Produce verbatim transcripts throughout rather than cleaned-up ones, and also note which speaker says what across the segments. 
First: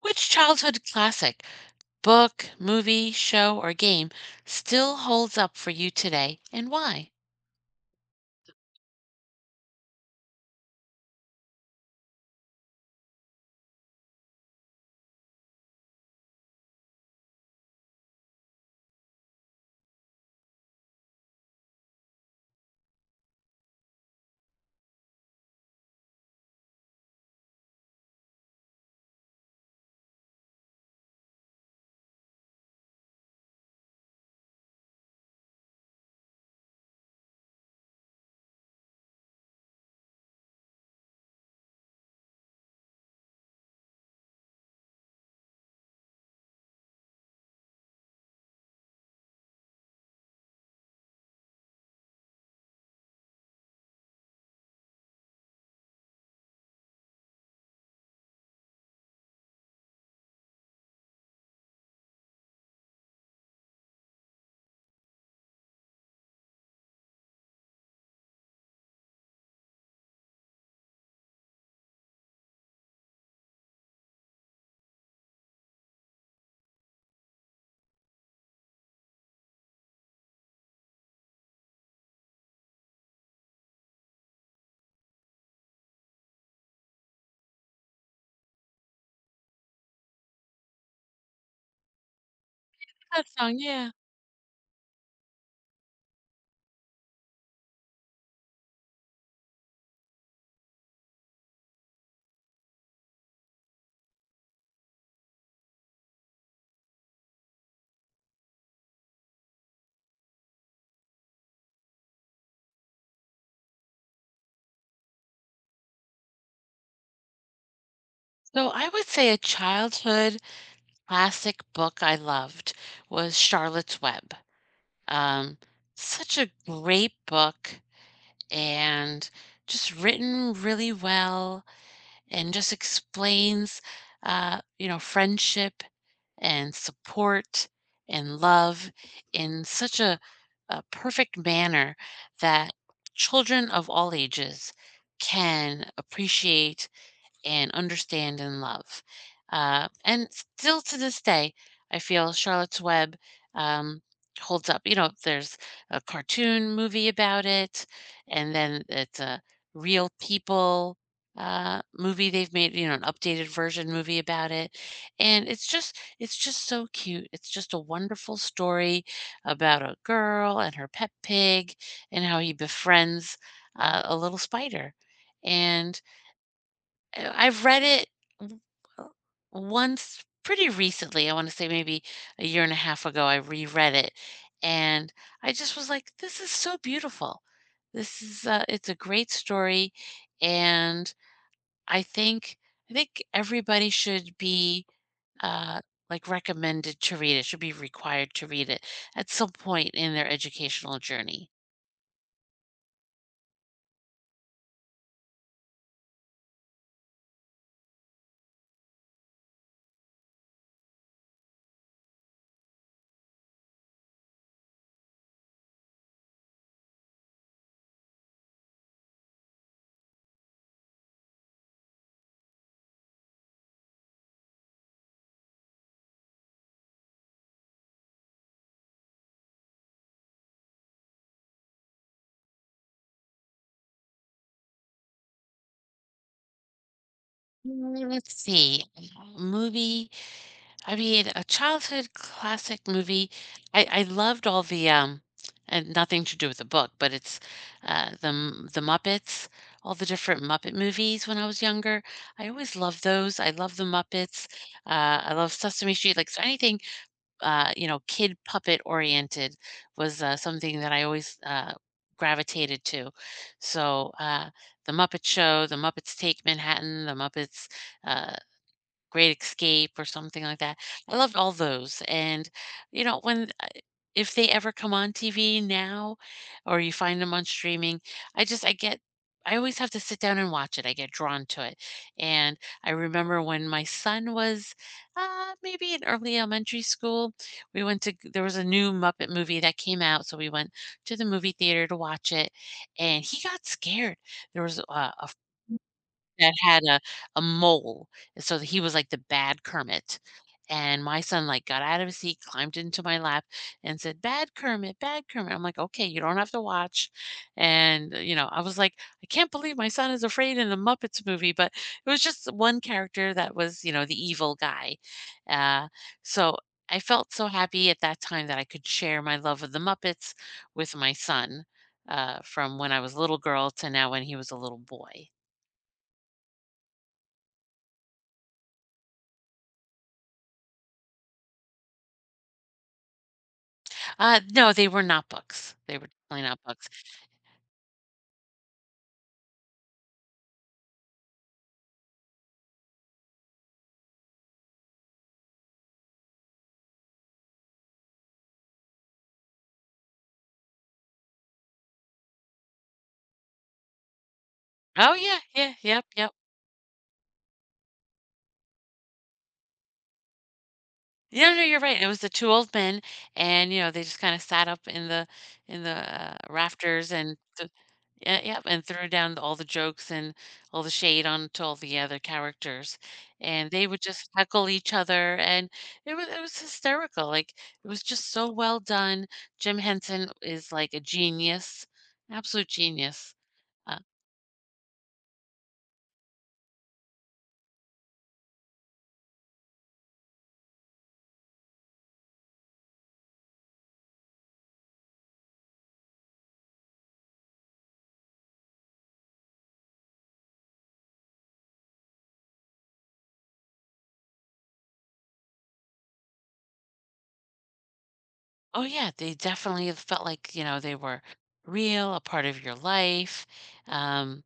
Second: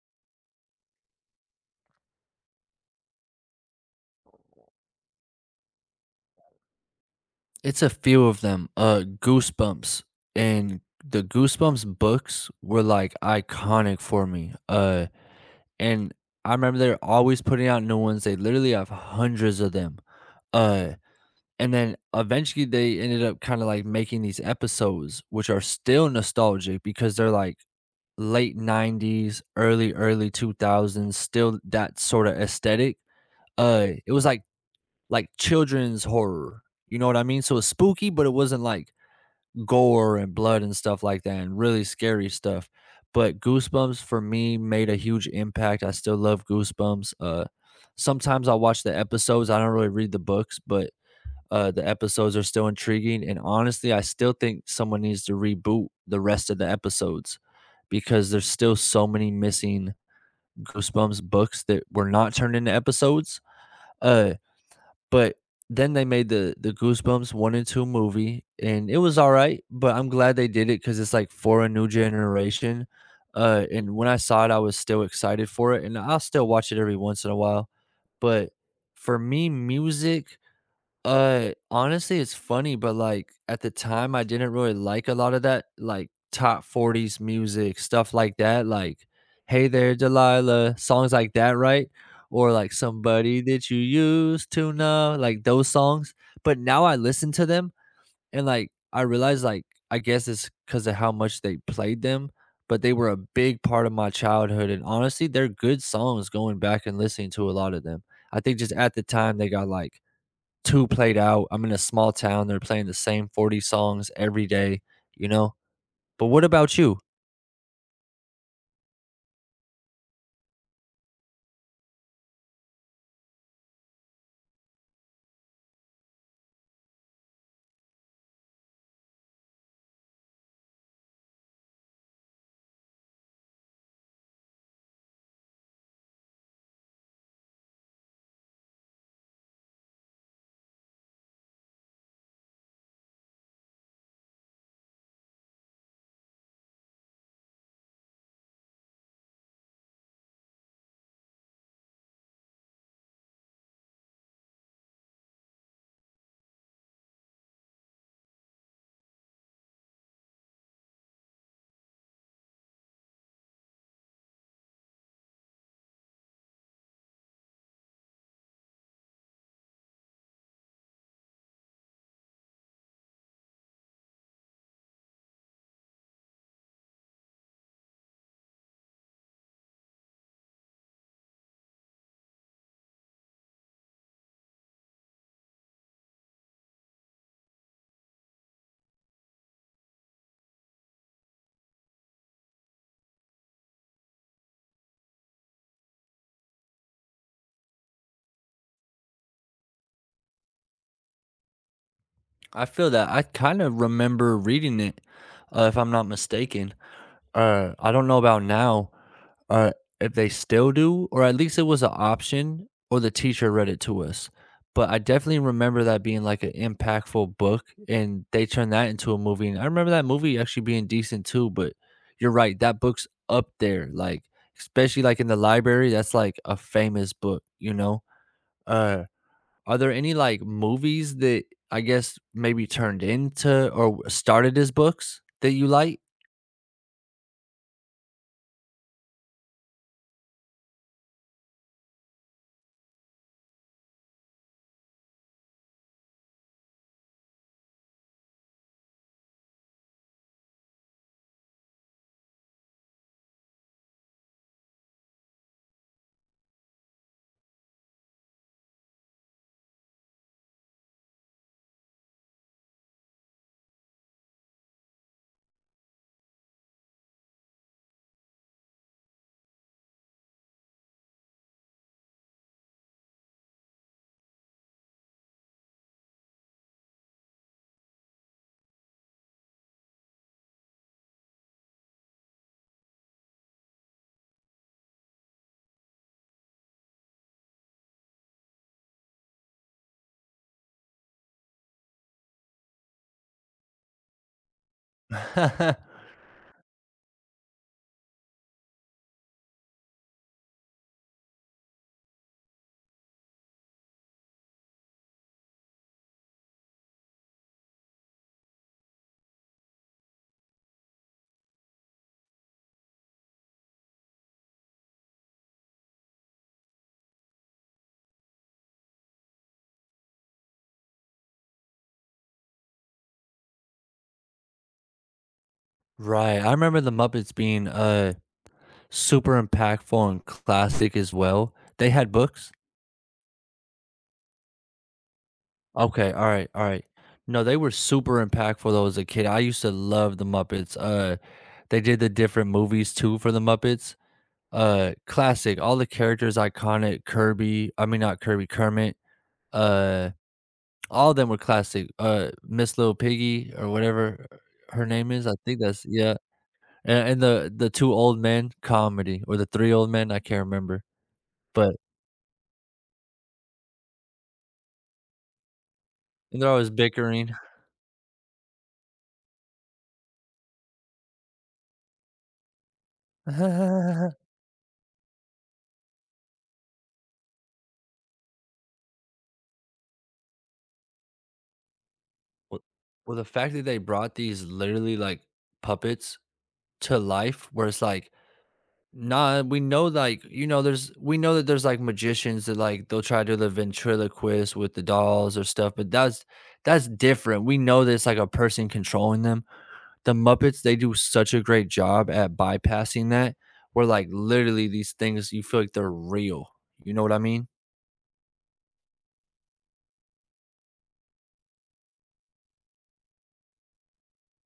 Speaker 1: Which childhood classic, book, movie, show, or game still holds up for you today and why?
Speaker 2: It's a few of them. Uh, Goosebumps and the Goosebumps books were like iconic for me. Uh, and I remember they're always putting out new ones. They literally have hundreds of them. Uh, and then eventually they ended up kind of like making these episodes, which are still nostalgic because they're like late nineties, early, early two thousands, still that sort of aesthetic. Uh, it was like like children's horror. You know what I mean? So it's spooky, but it wasn't like gore and blood and stuff like that and really scary stuff. But Goosebumps for me made a huge impact. I still love Goosebumps. Uh sometimes I watch the episodes. I don't really read the books, but uh the episodes are still intriguing, and honestly, I still think someone needs to reboot the rest of the episodes because there's still so many missing Goosebumps books that were not turned into episodes. Uh but then they made the the Goosebumps one and two movie, and it was alright, but I'm glad they did it because it's, like, for a new generation, uh, and when I saw it, I was still excited for it, and I'll still watch it every once in a while, but for me, music, uh, honestly, it's funny, but, like, at the time, I didn't really like a lot of that, like, top forties music, stuff like that, like, "Hey There Delilah," songs like that, right? Or, like,
Speaker 1: That
Speaker 2: "Somebody
Speaker 1: song,
Speaker 2: That You
Speaker 1: yeah.
Speaker 2: Used to Know," like, those songs, but now I listen to them, and, like, I realize, like, I guess it's because of how much they played them, but they were a big part of my childhood, and honestly, they're good songs going back and listening to a lot of them. I think just at the time, they got, like, two played out. I'm in a small town. They're playing the same forty songs every day, you know? But what about you?
Speaker 1: So I would say a childhood classic book I loved was Charlotte's Web. Um, such a great book and just written really well and just explains uh, you know, friendship and support and love in such a, a perfect manner that children of all ages can appreciate and understand and love. Uh, and still to this day, I feel Charlotte's Web um, holds up. You know, there's a cartoon movie about it, and then it's a real people uh movie they've made, you know, an updated version movie about it. And it's just it's just so cute, it's just a wonderful story about a girl and her pet pig and how he befriends uh, a little spider and uh, I've read it w uh, once pretty recently. I wanna say maybe a year and a half ago, I reread it, and I just was like, "This is so beautiful. This is a it's a great story," and I think I think everybody should be, uh, like, recommended to read it, should be required to read it at some point in their educational journey.
Speaker 2: I feel that I kind of remember reading it, uh, if I'm not mistaken. Uh, I don't know about now. Uh, if they still do, or at least it was an option, or the teacher read it to us. But I definitely remember that being like an impactful book, and they turned that into a movie. And I remember that movie actually being decent too. But you're right, that book's up there, like especially like in the library. That's like a famous book, you know. Uh, are there any like movies that I guess maybe turned into or started as books that you like?
Speaker 1: Mm, let's see. Movie I mean, a childhood classic movie. I I loved all the, um and nothing to do with the book, but it's, uh, the M The Muppets, all the different Muppet movies when I was younger. I always loved those. I love The Muppets. Uh, I love Sesame Street. Like, so anything, uh, you know, kid puppet oriented was, uh, something that I always, uh, gravitated to. So, uh, The Muppet Show, The Muppets Take Manhattan, The Muppets, uh Great Escape or something like that. I loved all those, and, you know, when I if they ever come on T V now or you find them on streaming, I just I get I always have to sit down and watch it. I get drawn to it, and I remember when my son was, uh, maybe in early elementary school, we went to there was a new Muppet movie that came out, so we went to the movie theater to watch it, and he got scared. There was a a
Speaker 2: Right,
Speaker 1: that had a a mole, and so he was like the bad Kermit, and my son, like, got out of his seat, climbed into my lap, and said, "Bad Kermit, bad Kermit." I'm like, "Okay, you don't have to watch," and, uh, you know, I was like, "I can't believe my son is afraid in the Muppets movie," but it was just one character that was, you know, the evil guy, uh, so I felt so happy at that time that I could share my love of the Muppets with my son, uh, from when I was a little girl to now when he was a little boy.
Speaker 2: I remember the Muppets being uh super impactful and classic as well. They had books?
Speaker 1: Uh, no, they were not books. They were
Speaker 2: Okay, all right,
Speaker 1: definitely not
Speaker 2: all right.
Speaker 1: books.
Speaker 2: No, they were super impactful though as a kid. I used to love the Muppets. Uh they did the different movies too for the Muppets. Uh classic. All the characters iconic. Kirby, I mean not Kirby, Kermit. Uh all of them were classic. Uh Miss Little Piggy or whatever her name
Speaker 1: Oh,
Speaker 2: is. I
Speaker 1: yeah,
Speaker 2: think
Speaker 1: yeah,
Speaker 2: that's
Speaker 1: yep,
Speaker 2: yeah.
Speaker 1: yep.
Speaker 2: And, and the the two old men comedy or the three old men, I can't remember.
Speaker 1: No, no,
Speaker 2: But
Speaker 1: you're right. It was the two old men, and, you know, they just kinda sat up in the in the, uh,
Speaker 2: and they're always
Speaker 1: rafters
Speaker 2: bickering.
Speaker 1: and th yeah, yep, and threw down all the jokes and all the shade onto all the other characters, and they would
Speaker 2: Well
Speaker 1: just heckle each other, and it was it was hysterical, like, it was just so well done. Jim Henson is, like, a genius, absolute
Speaker 2: well, the
Speaker 1: genius.
Speaker 2: fact that they
Speaker 1: uh,
Speaker 2: brought these literally, like, puppets to life where it's like, "Nah, we know, like, you know, there's we know that there's, like, magicians that, like, they'll try to do the ventriloquist with the dolls or stuff, but that's that's different. We know that it's, like, a person controlling them." The Muppets, they do such a great job at bypassing that, where, like, literally these things, you feel like they're real. You know what I mean?
Speaker 1: Oh, yeah, they definitely felt like, you know, they were real, a part of your life, um,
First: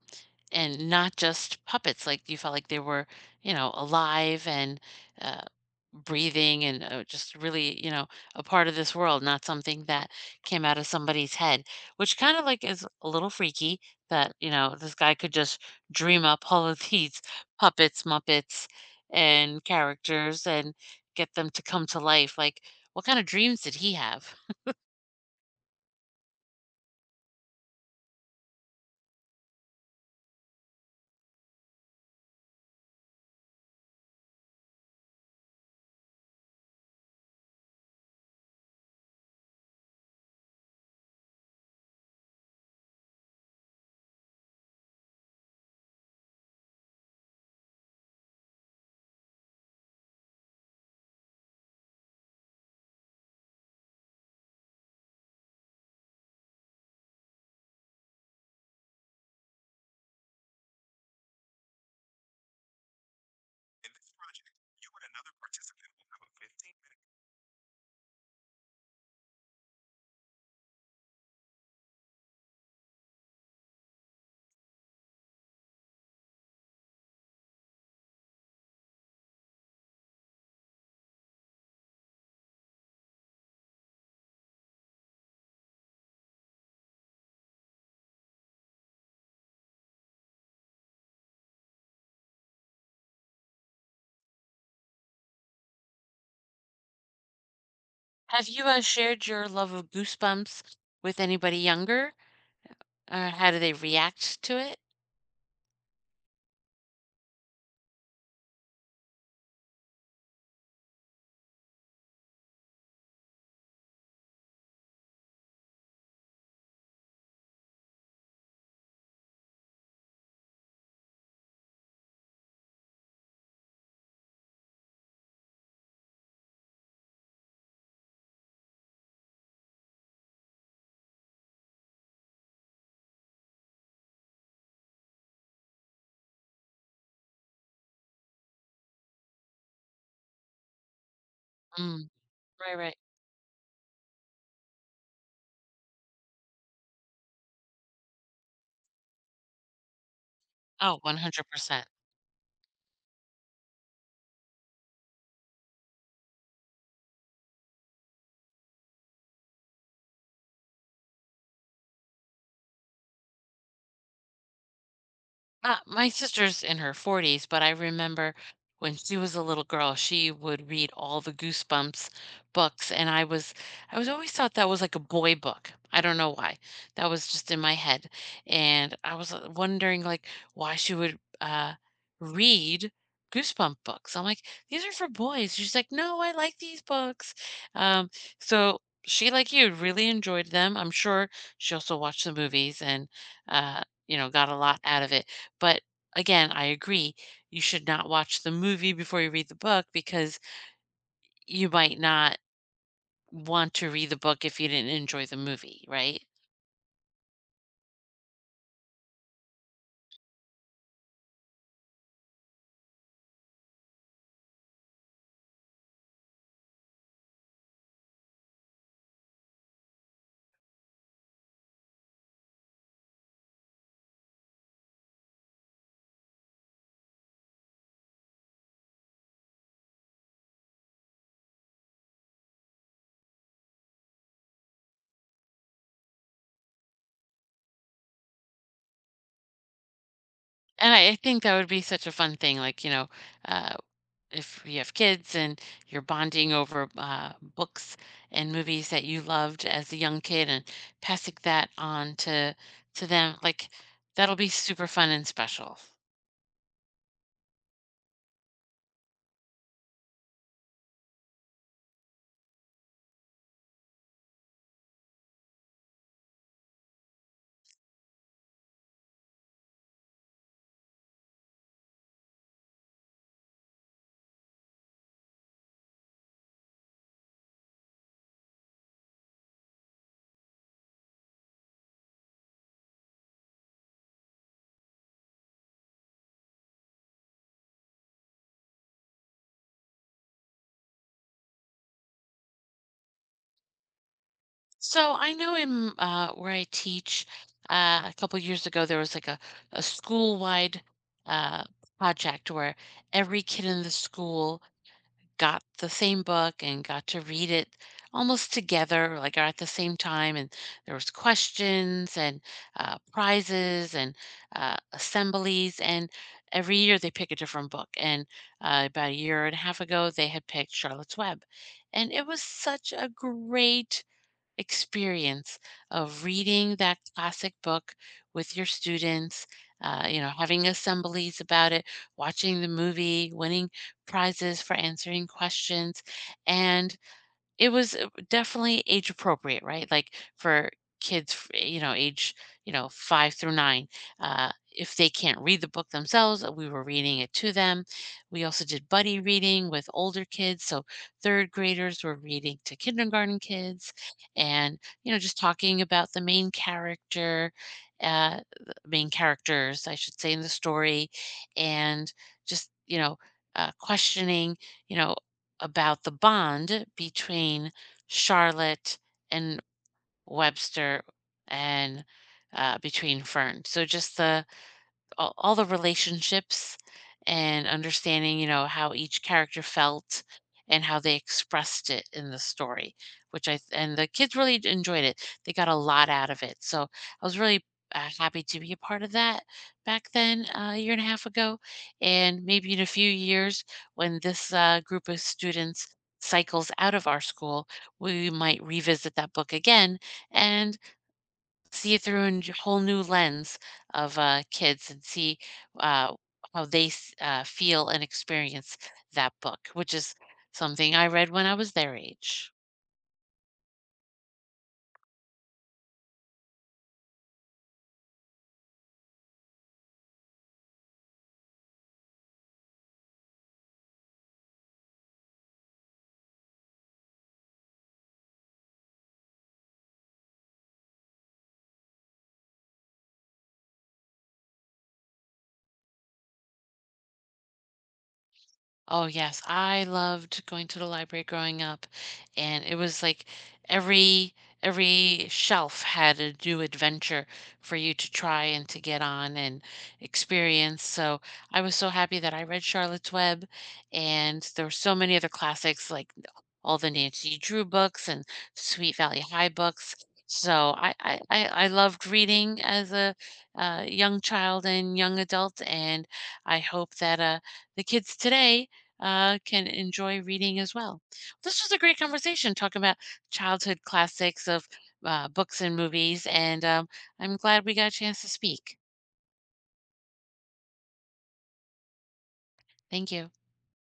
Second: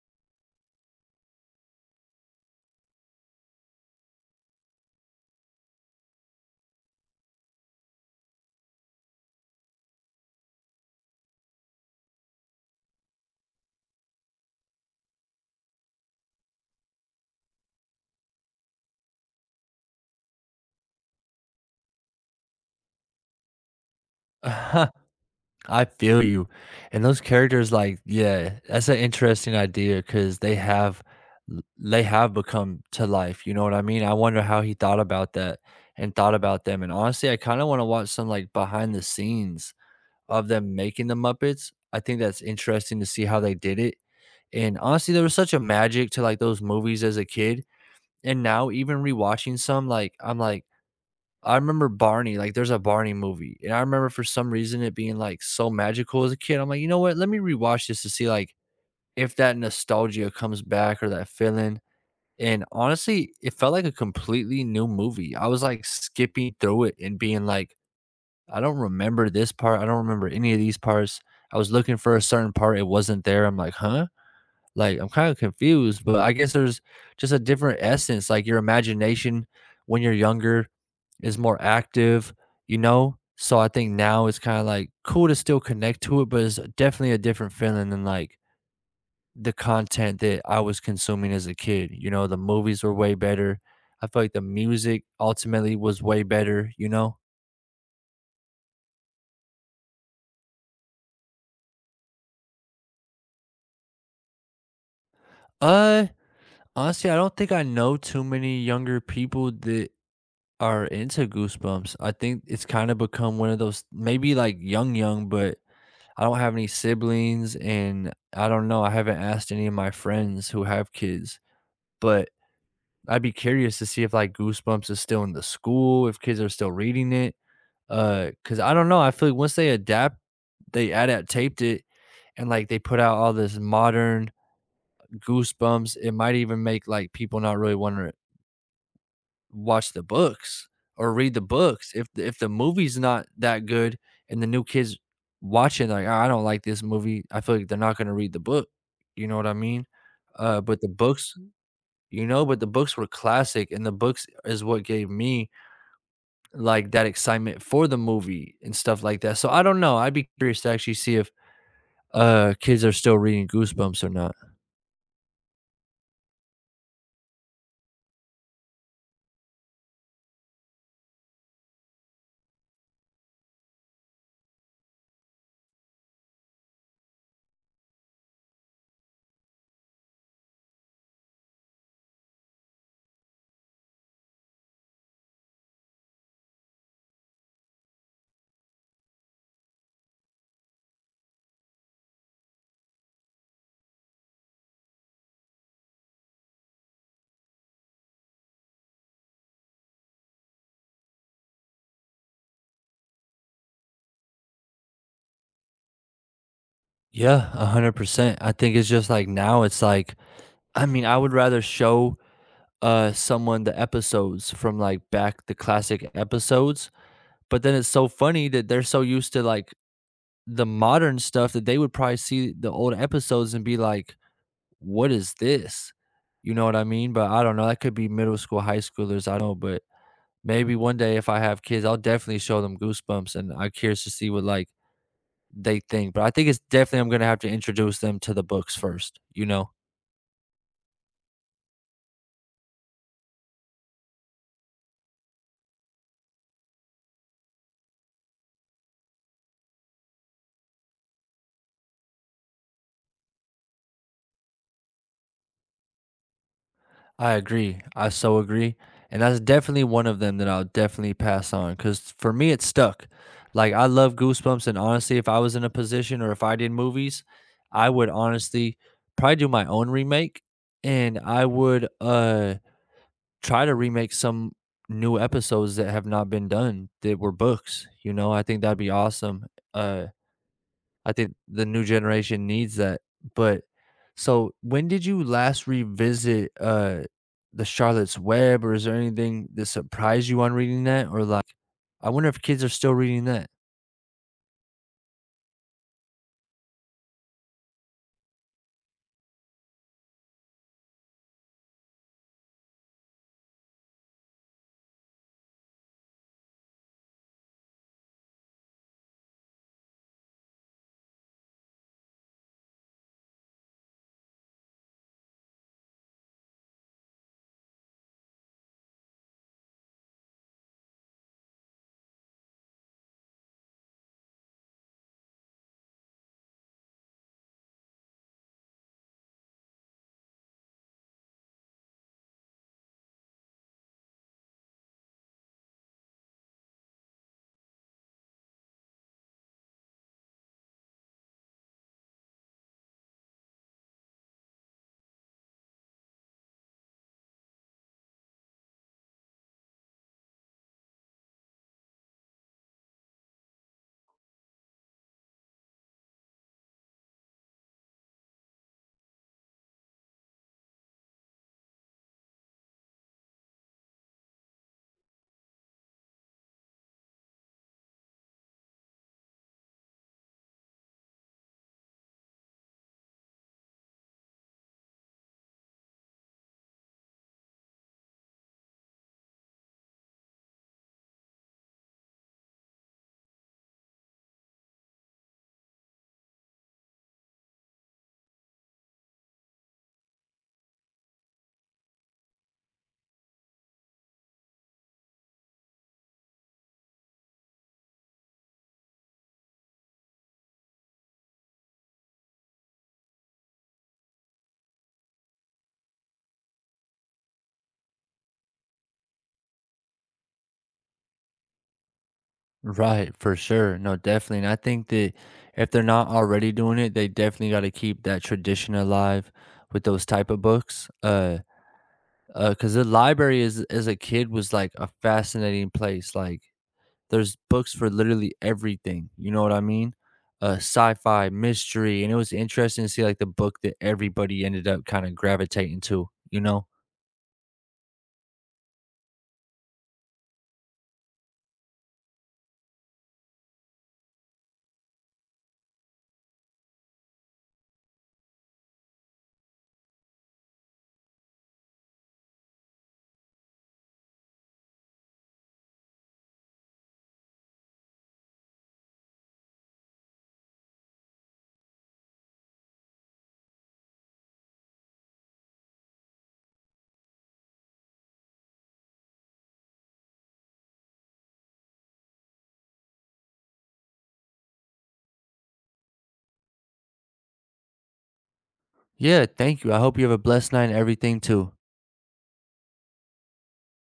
Speaker 1: and not just puppets. Like you felt like they were, you know, alive and uh, breathing and uh, just really, you know, a part of this world, not something that came out of somebody's head, which kind of like is a little freaky that, you know, this guy could just dream up all of these puppets, muppets, and characters and get them to come to life. Like, what kind of dreams did he have?
Speaker 2: I feel you. And those characters, like, yeah, that's an interesting idea because they have they have become to life. You know what I mean? I wonder how he thought about that and thought about them. And honestly, I kind of want to watch some like behind the scenes of them making the Muppets. I think that's interesting to see how they did it. And honestly, there was such a magic to like those movies as a kid. And now even rewatching some, like I'm like, I remember Barney, like, there's a Barney movie, and I remember for some reason it being, like, so magical as a kid, I'm like, "You know what? Let me rewatch this to see, like, if that nostalgia comes back or that feeling," and honestly, it felt like a completely new movie. I was, like, skipping through it and being like, "I don't remember this part, I don't remember any of these parts." I was looking for a certain part, it wasn't there, I'm like, "Huh?" Like, I'm kinda confused, but I guess there's just a different essence, like, your imagination when you're younger is more active, you know? So, I think now it's kinda, like, cool to still connect to it, but it's definitely a different feeling than, like, the content that I was consuming as a kid, you know? The movies were way better. I feel like the music ultimately was way better, you know?
Speaker 1: Have you, uh, shared your love of Goosebumps with anybody younger? Or how do they react to it?
Speaker 2: Uh, Honestly, I don't think I know too many younger people that are into Goosebumps. I think it's kind of become one of those maybe like young young, but I don't have any siblings, and I don't know, I haven't asked any of my friends who have kids, but I'd be curious to see if like Goosebumps is still in the school, if kids are still reading it. Uh, cause I don't know. I feel like once they adapt, they adapt taped it and like they put out all this modern Goosebumps, it might even make like people not really want to watch the books or read the books. If
Speaker 1: Mm,
Speaker 2: the if the
Speaker 1: right, right.
Speaker 2: movie's not that good and the new kids watching like, "Oh, I don't like this movie," I feel like they're not gonna read the book, you know what I mean? Uh, but the
Speaker 1: Oh,
Speaker 2: books
Speaker 1: one hundred percent.
Speaker 2: You know, but the books were classic, and the books is what gave me, like, that excitement for the movie and stuff like that. So I don't know, I'd be curious to actually see if, uh, kids are still reading Goosebumps or not.
Speaker 1: Uh, my sister's in her forties, but I remember when she was a little girl, she would read all the Goosebumps books, and I was I was always thought that was like a boy book. I don't know why. That was just in my head. And I was uh, wondering like why she would uh read Goosebump books. I'm like, these are for boys. She's like, no, I like these books. Um, so she, like you, really enjoyed them. I'm sure she also watched the movies and uh, you know, got a lot out of it, but again, I agree, you should not watch the movie before you read the book because you might not want to read the book if you didn't enjoy the movie, right?
Speaker 2: Yeah, one hundred percent. I think it's just like now it's like I mean, I would rather show uh someone the episodes from like back the classic episodes, but then it's so funny that they're so used to like the modern stuff that they would probably see the old episodes and be like what is this, you know what I mean? But I don't know, that could be middle school high schoolers, I don't know. But maybe one day if I have kids I'll definitely show them Goosebumps, and I'm curious to see what like they think, but I think it's definitely I'm gonna have to introduce them to the books first, you know.
Speaker 1: And I I think that would be such a fun thing, like, you know, uh, if you have kids and you're bonding over uh, books and movies that you loved as a young kid and passing that on to to them, like that'll be super fun and special.
Speaker 2: I agree. I so agree. And that's definitely one of them that I'll definitely pass on because for me, it stuck. Like, I love Goosebumps. And honestly, if I was in a position or if I did movies, I would honestly probably do my own remake, and I would uh try to remake some new episodes that have not been done that were books. You know, I think that'd be awesome. Uh, I think the new generation needs that. But so when did you last revisit uh the Charlotte's Web, or is there anything that surprised you on reading that? Or like I wonder if kids are still reading that.
Speaker 1: So I know in uh, where I teach, uh, a couple years ago there was like a, a school-wide uh, project where every kid in the school got the same book and got to read it almost together, like or at the same time. And there was questions and uh, prizes and uh, assemblies. And every year they pick a different book. And uh, about a year and a half ago they had picked Charlotte's Web, and it was such a great experience of reading that classic book with your students, uh, you know, having assemblies about it, watching the movie, winning prizes for answering questions, and it was, uh, definitely age appropriate, right? Like, for kids, f eh, you know, age, you know, five through nine, uh, if they can't read the book themselves, uh, we were reading it to them. We also did buddy reading with older kids, so third graders were reading to kindergarten kids and, you know, just talking about the main character, uh, the main characters, I should say, in the story, and just, you know, uh, questioning, you know, about the bond between Charlotte and Webster and uh, between Fern. So just the all, all the relationships and understanding, you know, how each character felt and how they expressed it in the story, which I and the kids really d- enjoyed it. They got a lot out of it. So I was really uh, happy to be a part of that back then, uh, a year and a half ago. And maybe in a few years, when this uh, group of students cycles out of our school, we might revisit that book again. And see it through a n- whole new lens of uh, kids and see uh, how they s- uh, feel and experience that book, which is something I read when I was their age.
Speaker 2: Right, for sure. No, definitely. And I think that if they're not already doing it, they definitely gotta keep that tradition alive with those type of books. Uh uh, because the library is as a kid was like a fascinating place. Like there's books for literally everything, you know what I mean? Uh, sci-fi, mystery, and it was interesting to see, like, the book that everybody ended up kinda gravitating to, you know?
Speaker 1: Oh, yes, I loved going to the library growing up, and it was like every every shelf had a new adventure for you to try and to get on and experience. So I was so happy that I read Charlotte's Web, and there were so many other classics like all the Nancy Drew books and Sweet Valley High books. So I I I I loved reading as a, uh, young child and young adult, and I hope that, uh, the kids today, uh, can enjoy reading as well. This was a great conversation talking about childhood classics of, uh, books and movies, and, um, I'm glad we got a chance to speak.
Speaker 2: Yeah, thank you, I hope you have a blessed night and everything too.
Speaker 1: Thank you.